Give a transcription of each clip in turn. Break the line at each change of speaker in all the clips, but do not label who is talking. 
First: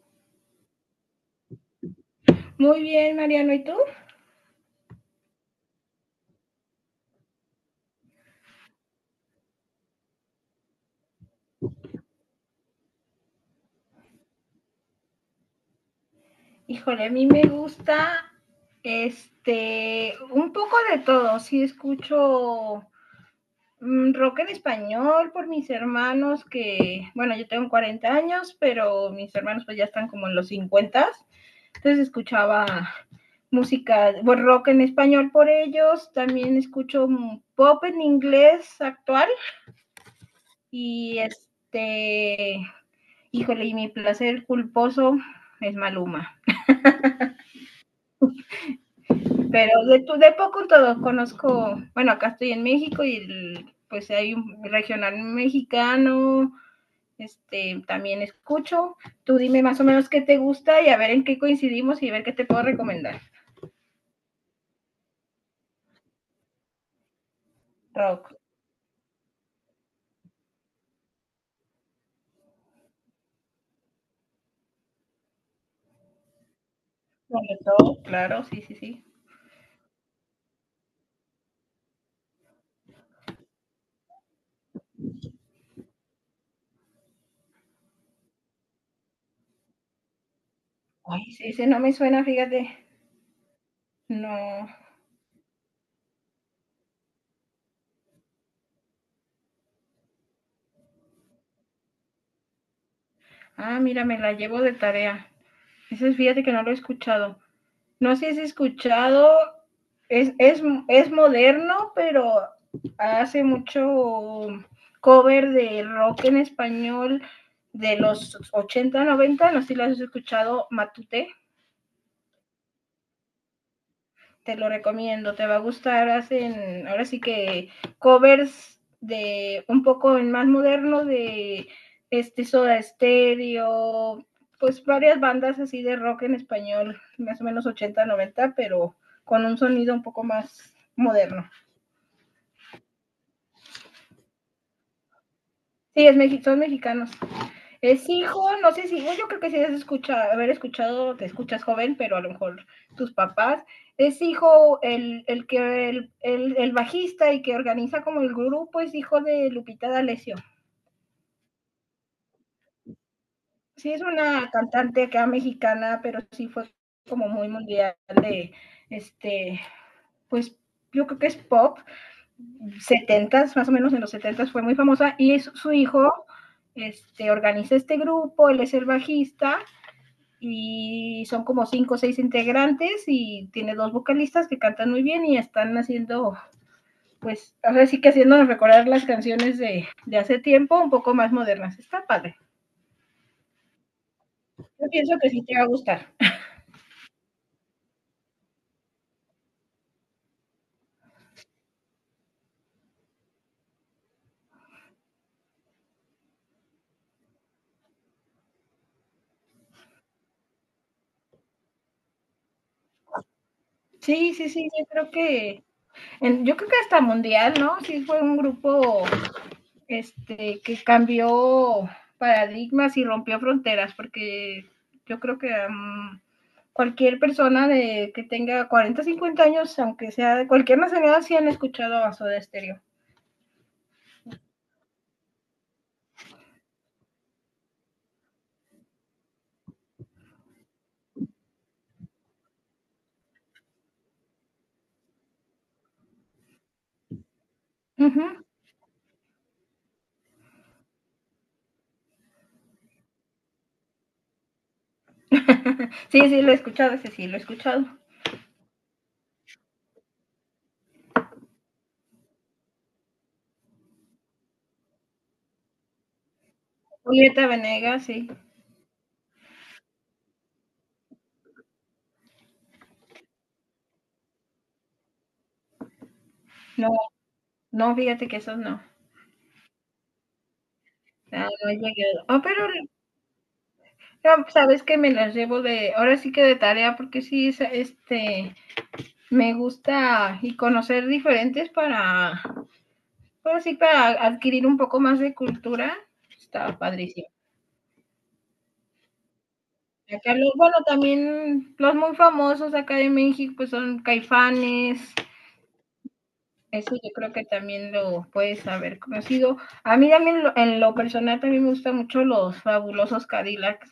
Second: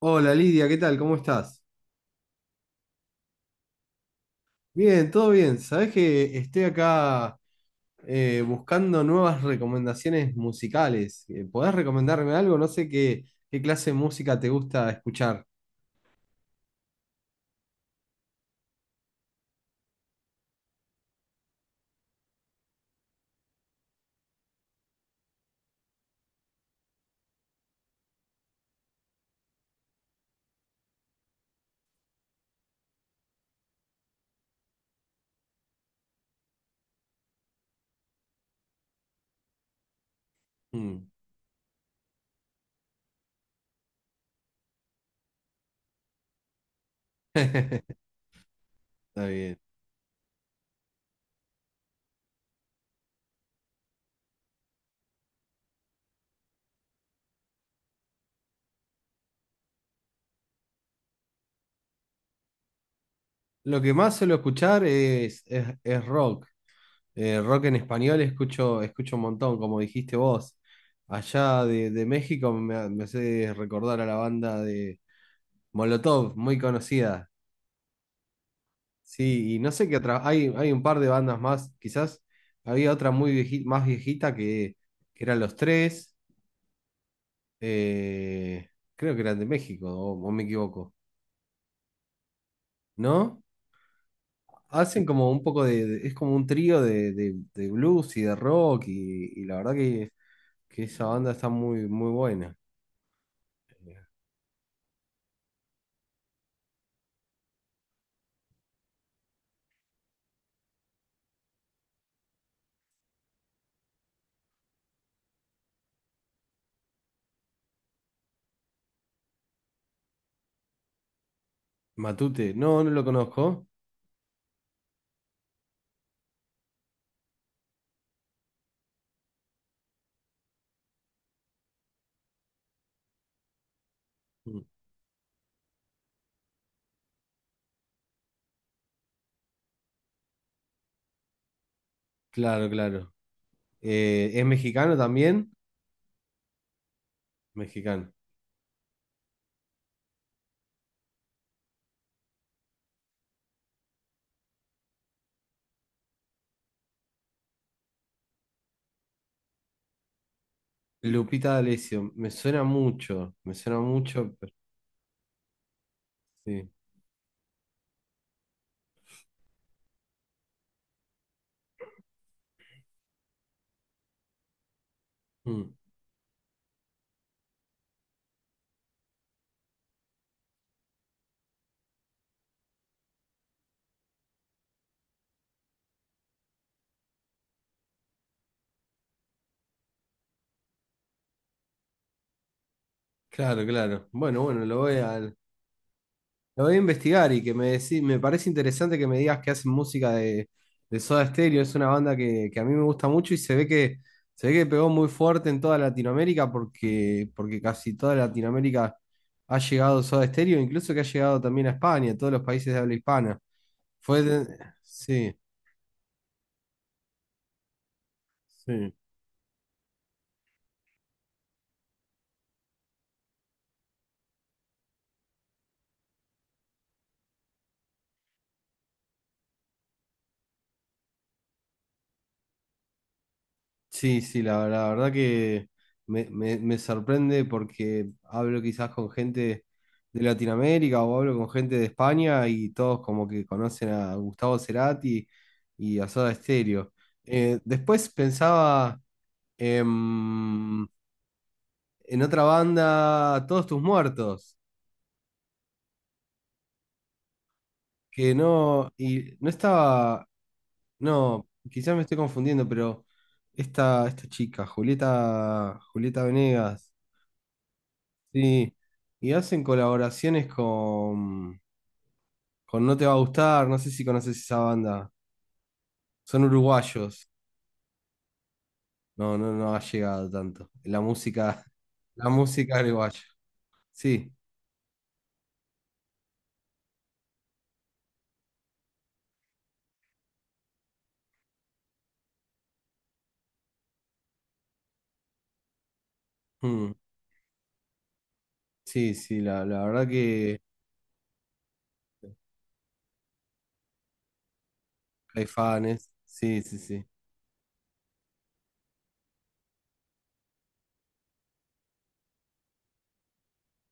Hola Lidia, ¿qué tal? ¿Cómo estás?
Muy bien, Mariano, ¿y tú?
Bien, todo bien. Sabés que estoy acá, buscando nuevas recomendaciones musicales. ¿Podés recomendarme algo? No sé qué, qué clase de música te gusta escuchar.
Híjole, a mí me gusta un poco de todo. Sí escucho rock en español por mis hermanos que, bueno, yo tengo 40 años, pero mis hermanos pues ya están como en los 50. Entonces escuchaba música, bueno, rock en español por ellos. También escucho pop en inglés actual
Mm.
y híjole, y mi placer culposo es Maluma.
Está bien.
Pero de poco todo conozco, bueno, acá estoy en México y pues hay un regional mexicano, también escucho. Tú dime más o menos qué te gusta y a ver en qué coincidimos y a ver qué te puedo recomendar.
Lo que más suelo escuchar es rock. Rock en español
Rock,
escucho un montón, como dijiste vos. Allá de México me hace recordar a la banda de Molotov, muy conocida.
sobre todo, claro, sí, sí, sí.
Sí, y no sé qué otra. Hay un par de bandas más, quizás. Había otra más viejita que eran los tres. eh, creo que eran de México, o me equivoco.
Ay, sí, ese no me suena, fíjate.
¿No?
No.
Hacen como un poco es como un trío de blues y de rock. Y la verdad que esa banda está muy, muy buena.
Ah, mira, me la llevo de tarea. Ese fíjate que no lo he escuchado. No sé si has escuchado, es, es moderno, pero hace mucho cover de rock en español de los 80 90, no sé si lo has escuchado, Matute.
Matute, no, no lo conozco.
Te lo recomiendo, te va a gustar. Hacen, ahora sí que covers de un poco en más moderno de Soda Stereo,
Mm,
pues varias bandas así de rock en español, más o menos 80 90, pero con un sonido un poco más moderno.
claro, claro. ¿Es mexicano también?
Sí, es, son mexicanos. Es
Mexicano.
hijo, no sé si, no, yo creo que sí has escuchado, haber escuchado, te escuchas joven, pero a lo mejor tus papás. Es hijo, el que el bajista y que organiza como el grupo es hijo de Lupita D'Alessio.
Lupita D'Alessio, me suena mucho, me suena
Sí, es
mucho,
una
pero...
cantante acá mexicana, pero sí
Sí.
fue como muy mundial de este, pues yo creo que es pop, 70, más o menos en los 70 fue muy famosa, y es su
Mm,
hijo, organiza este grupo, él es el bajista, y son como cinco o seis integrantes y tiene dos vocalistas que cantan muy bien y están haciendo, pues, ahora sí que haciéndonos recordar las canciones de hace tiempo, un poco más modernas. Está padre.
claro, claro. Bueno, bueno,
Yo pienso que
lo
sí te va a gustar.
voy a investigar. Me parece interesante que me digas que hacen música de Soda Stereo. Es una banda que a mí me gusta mucho y se ve que pegó muy fuerte en toda Latinoamérica porque, porque casi toda Latinoamérica ha llegado Soda Stereo, incluso que ha llegado también a España, a todos los países de habla hispana. Fue
Sí,
de-
sí, sí, yo creo
sí,
que, en- yo creo que hasta mundial, ¿no? Sí fue un
sí.
grupo que cambió paradigmas y rompió fronteras, porque yo creo que cualquier persona de, que tenga 40 50 años, aunque sea de cualquier nacionalidad, sí han escuchado a Soda Stereo.
Sí, sí, la verdad que me sorprende porque hablo quizás con gente de Latinoamérica o hablo con gente de España y todos como que conocen a Gustavo Cerati y a Soda Stereo. Después
Uh -huh.
pensaba em, en otra banda, Todos tus muertos,
Sí, sí, lo he escuchado, ese sí, lo he escuchado.
que no, y no estaba, no, quizás me estoy confundiendo, pero esta chica, Julieta, Julieta Venegas.
Julieta Venegas, sí.
Sí, y hacen colaboraciones con No Te Va a Gustar, no sé si conoces esa banda, son
No,
uruguayos,
no, fíjate que esos no.
no, no, no ha llegado tanto, la
Ah,
música,
no he llegado.
la
Ah, pero
música uruguaya, sí,
no, sabes que me las llevo de, ahora sí que de tarea, porque sí, me gusta y conocer diferentes para. Pero sí, para adquirir un poco más de cultura, estaba
mm,
padrísimo.
sí, sí, la verdad
Acá los,
que
bueno, también los muy famosos acá de México, pues son Caifanes,
hay fans, sí, sí,
eso
sí.
yo creo que también lo puedes haber conocido. A mí también en lo personal también me gustan mucho los fabulosos Cadillacs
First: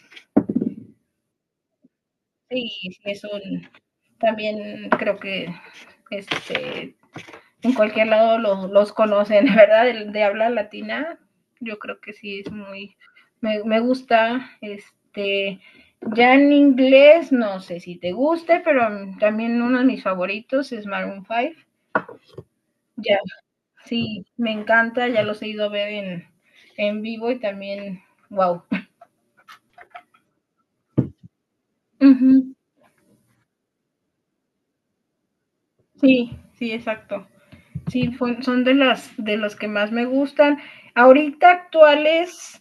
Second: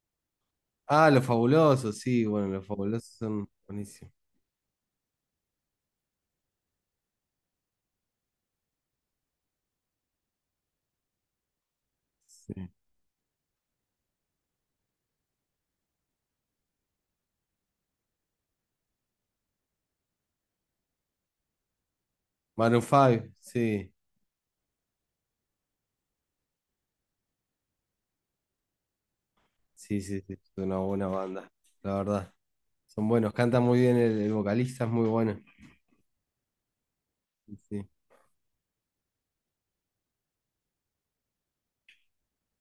Ah, Los Fabulosos, sí, bueno, Los
y sí,
Fabulosos
es
son
un
buenísimos,
también creo que este en cualquier lado los conocen, ¿verdad? De, habla latina, yo creo que sí es
sí.
muy, me gusta, ya en inglés, no sé si te guste, pero también uno de mis favoritos es Maroon 5,
Maroon
ya,
5, sí,
sí, me encanta, ya los he ido a ver en vivo y también, wow.
sí, sí, sí, es una buena banda, la
Uh
verdad,
-huh.
son buenos, cantan muy bien, el vocalista es muy bueno.
Sí, sí, exacto.
Sí. Sí.
Sí, fue, son de las de los que más me gustan. Ahorita actuales,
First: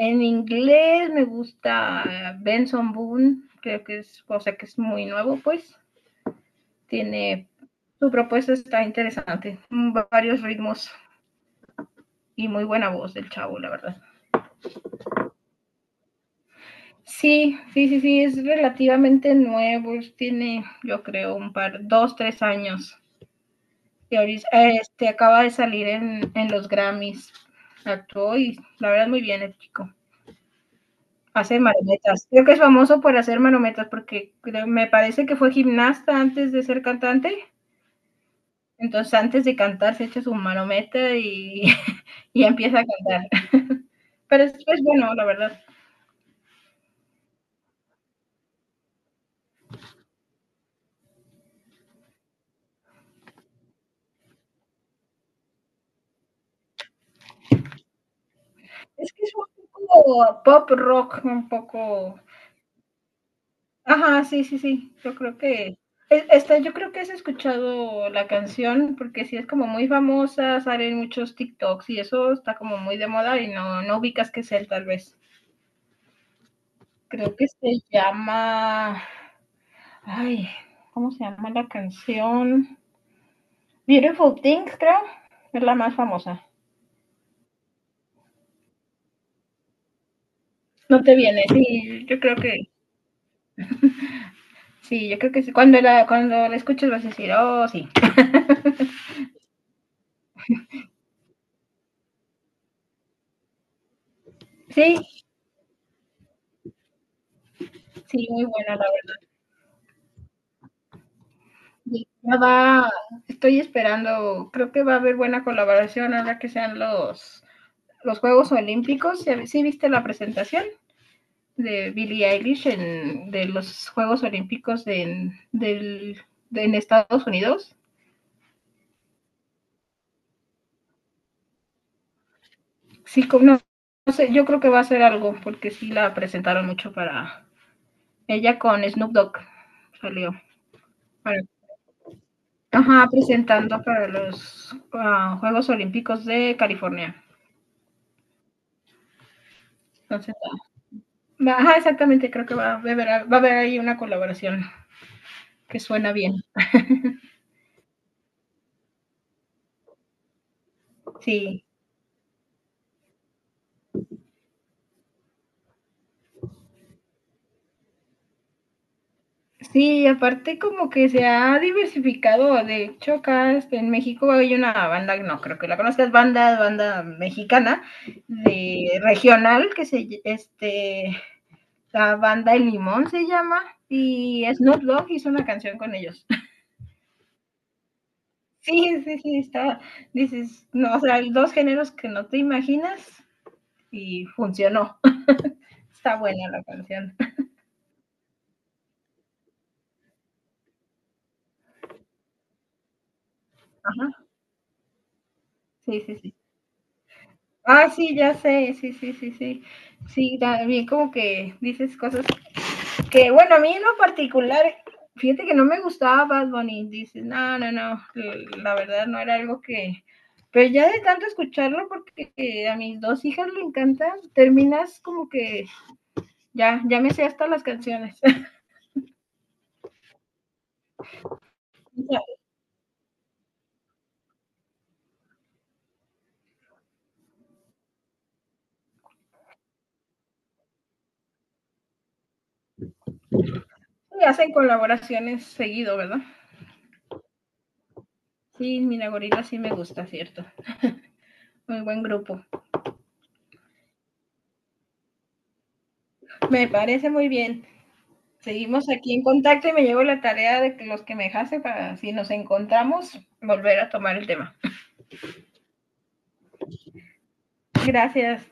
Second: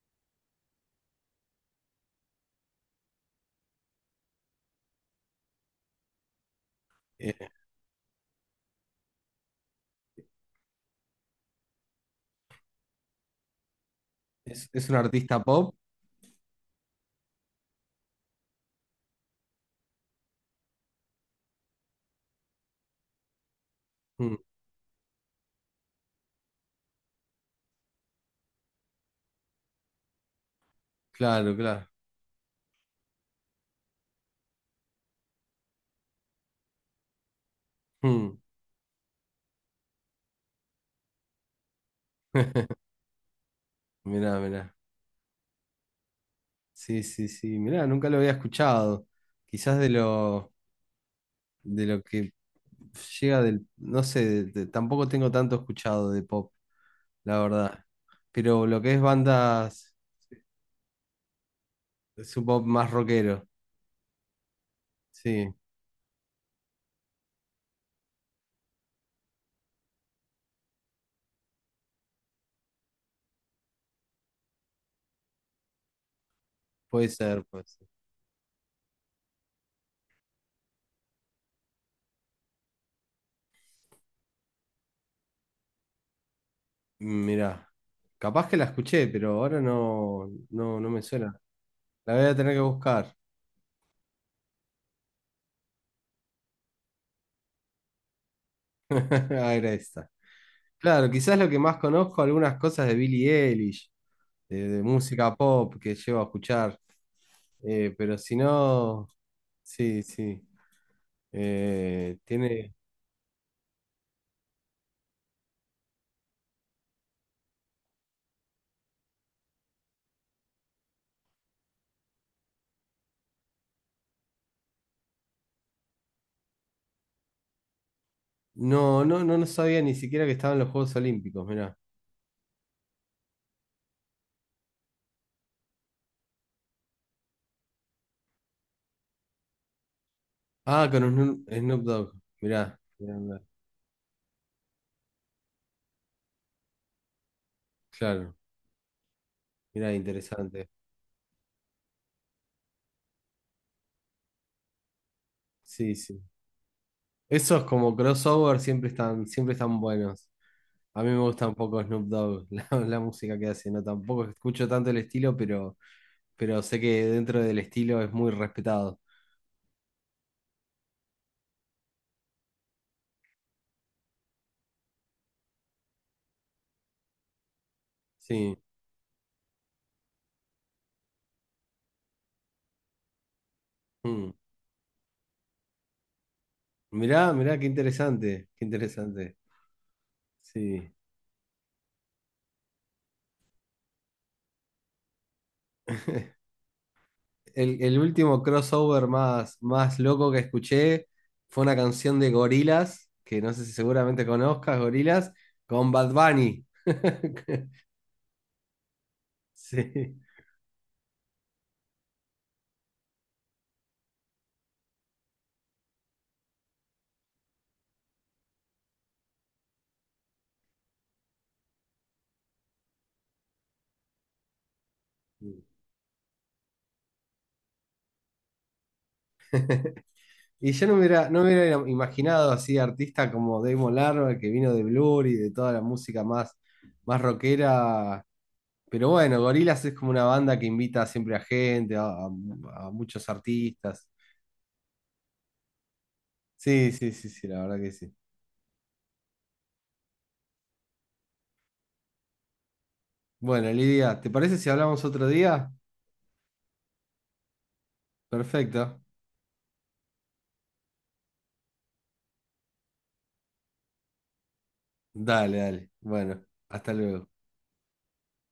en inglés me gusta Benson Boone, creo que es cosa que es muy nuevo, pues tiene
Eh,
su propuesta está interesante, varios ritmos y muy buena voz del chavo, la verdad.
es un artista pop.
Sí, sí, sí, sí, es relativamente nuevo, tiene yo creo un par, 2, 3 años. Y
Mm,
ahorita, acaba de salir en los Grammys, actuó y la verdad muy bien el chico.
claro,
Hace
claro.
marometas. Creo que es famoso por hacer marometas porque creo- me parece que fue gimnasta antes de ser cantante.
Mm,
Entonces, antes de cantar, se echa su marometa y, y empieza a cantar.
mirá,
Pero
mirá.
es bueno, la verdad.
Sí, sí, sí. Mirá, nunca lo había escuchado. Quizás de lo que llega del, no sé, tampoco tengo tanto escuchado de pop, la verdad. Pero lo que es
Es que es un
bandas,
poco pop rock, un poco.
es un pop más rockero.
Ajá, sí, sí, sí. Yo creo
Sí,
que. Es- esta, yo creo que has escuchado la canción porque sí es como muy famosa, salen muchos TikToks y eso está como muy de moda y no, no ubicas qué es él, tal vez.
puede
Creo
ser,
que
puede
se
ser.
llama, ay, ¿cómo se llama la canción? Beautiful Things, creo, es la más famosa.
Mirá, capaz que la escuché, pero ahora no, no, no me
No te
suena.
viene, sí,
La
yo
voy a
creo
tener que
que,
buscar.
sí, yo creo que sí. Cuando la escuches vas a decir, oh, sí.
Ahí esta. Claro, quizás lo que más conozco, algunas cosas de Billie Eilish, de
Sí,
música pop que llevo a escuchar, pero
sí,
si
muy buena, la
no,
verdad.
sí, sí.
Sí, ya
Tiene.
va, estoy esperando, creo que va a haber buena colaboración ahora que sean los, Juegos Olímpicos. ¿Sí viste la presentación de Billie Eilish en, de los Juegos Olímpicos de, en, del, de, en Estados Unidos?
No, no, no, no sabía ni siquiera que estaban los Juegos Olímpicos, mirá.
Sí, no, no sé, yo creo que va a ser algo, porque sí la presentaron mucho para ella con Snoop Dogg salió.
Ah, con
Para,
Snoop Dogg, mirá.
ajá,
Mirá, mirá.
presentando para los Juegos Olímpicos de California.
Claro, mirá,
Entonces, ah,
interesante.
va, ajá, exactamente, creo que va a, haber ahí una colaboración que
Sí,
suena
sí.
bien.
Esos como crossover siempre están buenos. A mí me gusta un
Sí.
poco Snoop Dogg, la música que hace, ¿no? Tampoco escucho tanto el estilo, pero sé que dentro del estilo es muy respetado.
Sí, aparte como que se ha diversificado. De hecho, acá en México hay una banda, no creo que la conozcas, banda mexicana,
Sí.
de regional, que la banda El Limón se llama,
Mm.
y Snoop Dogg hizo una canción con ellos.
Mirá, mirá, qué interesante, qué
Sí, sí,
interesante.
sí, está, dices,
Sí.
no, o sea, hay dos géneros que no te imaginas y funcionó. Está buena la canción.
El último crossover más, más loco que escuché fue una canción de Gorillaz, que no sé si
Ajá,
seguramente conozcas, Gorillaz, con
sí,
Bad
sí, sí.
Bunny.
Ah, sí, ya sé, sí, sí, sí, sí.
Sí.
Sí, también como que dices cosas que, bueno, a mí en lo particular, fíjate que no me gustaba Bad Bunny, dices, no, no, no, la verdad no era algo que, pero ya de tanto escucharlo, porque a mis dos hijas le encantan, terminas como que ya, ya me sé hasta las canciones.
Y yo no me hubiera, no me hubiera
Ya-
imaginado así artista como Damon Albarn, que vino de Blur y de toda la música más, más rockera. Pero bueno, Gorillaz es como una banda que invita siempre a gente, a muchos artistas.
y hacen colaboraciones seguido, ¿verdad?
Sí, sí, sí, sí, la verdad que sí.
Sí, Mina Gorila sí me gusta, cierto. Muy buen grupo.
Bueno, Lidia, ¿te parece si hablamos otro día?
Me parece muy bien. Seguimos
Perfecto.
aquí en contacto y me llevo la tarea de que los que me dejaste para si nos encontramos volver a tomar el tema.
Dale, dale. Bueno, hasta luego.
Gracias.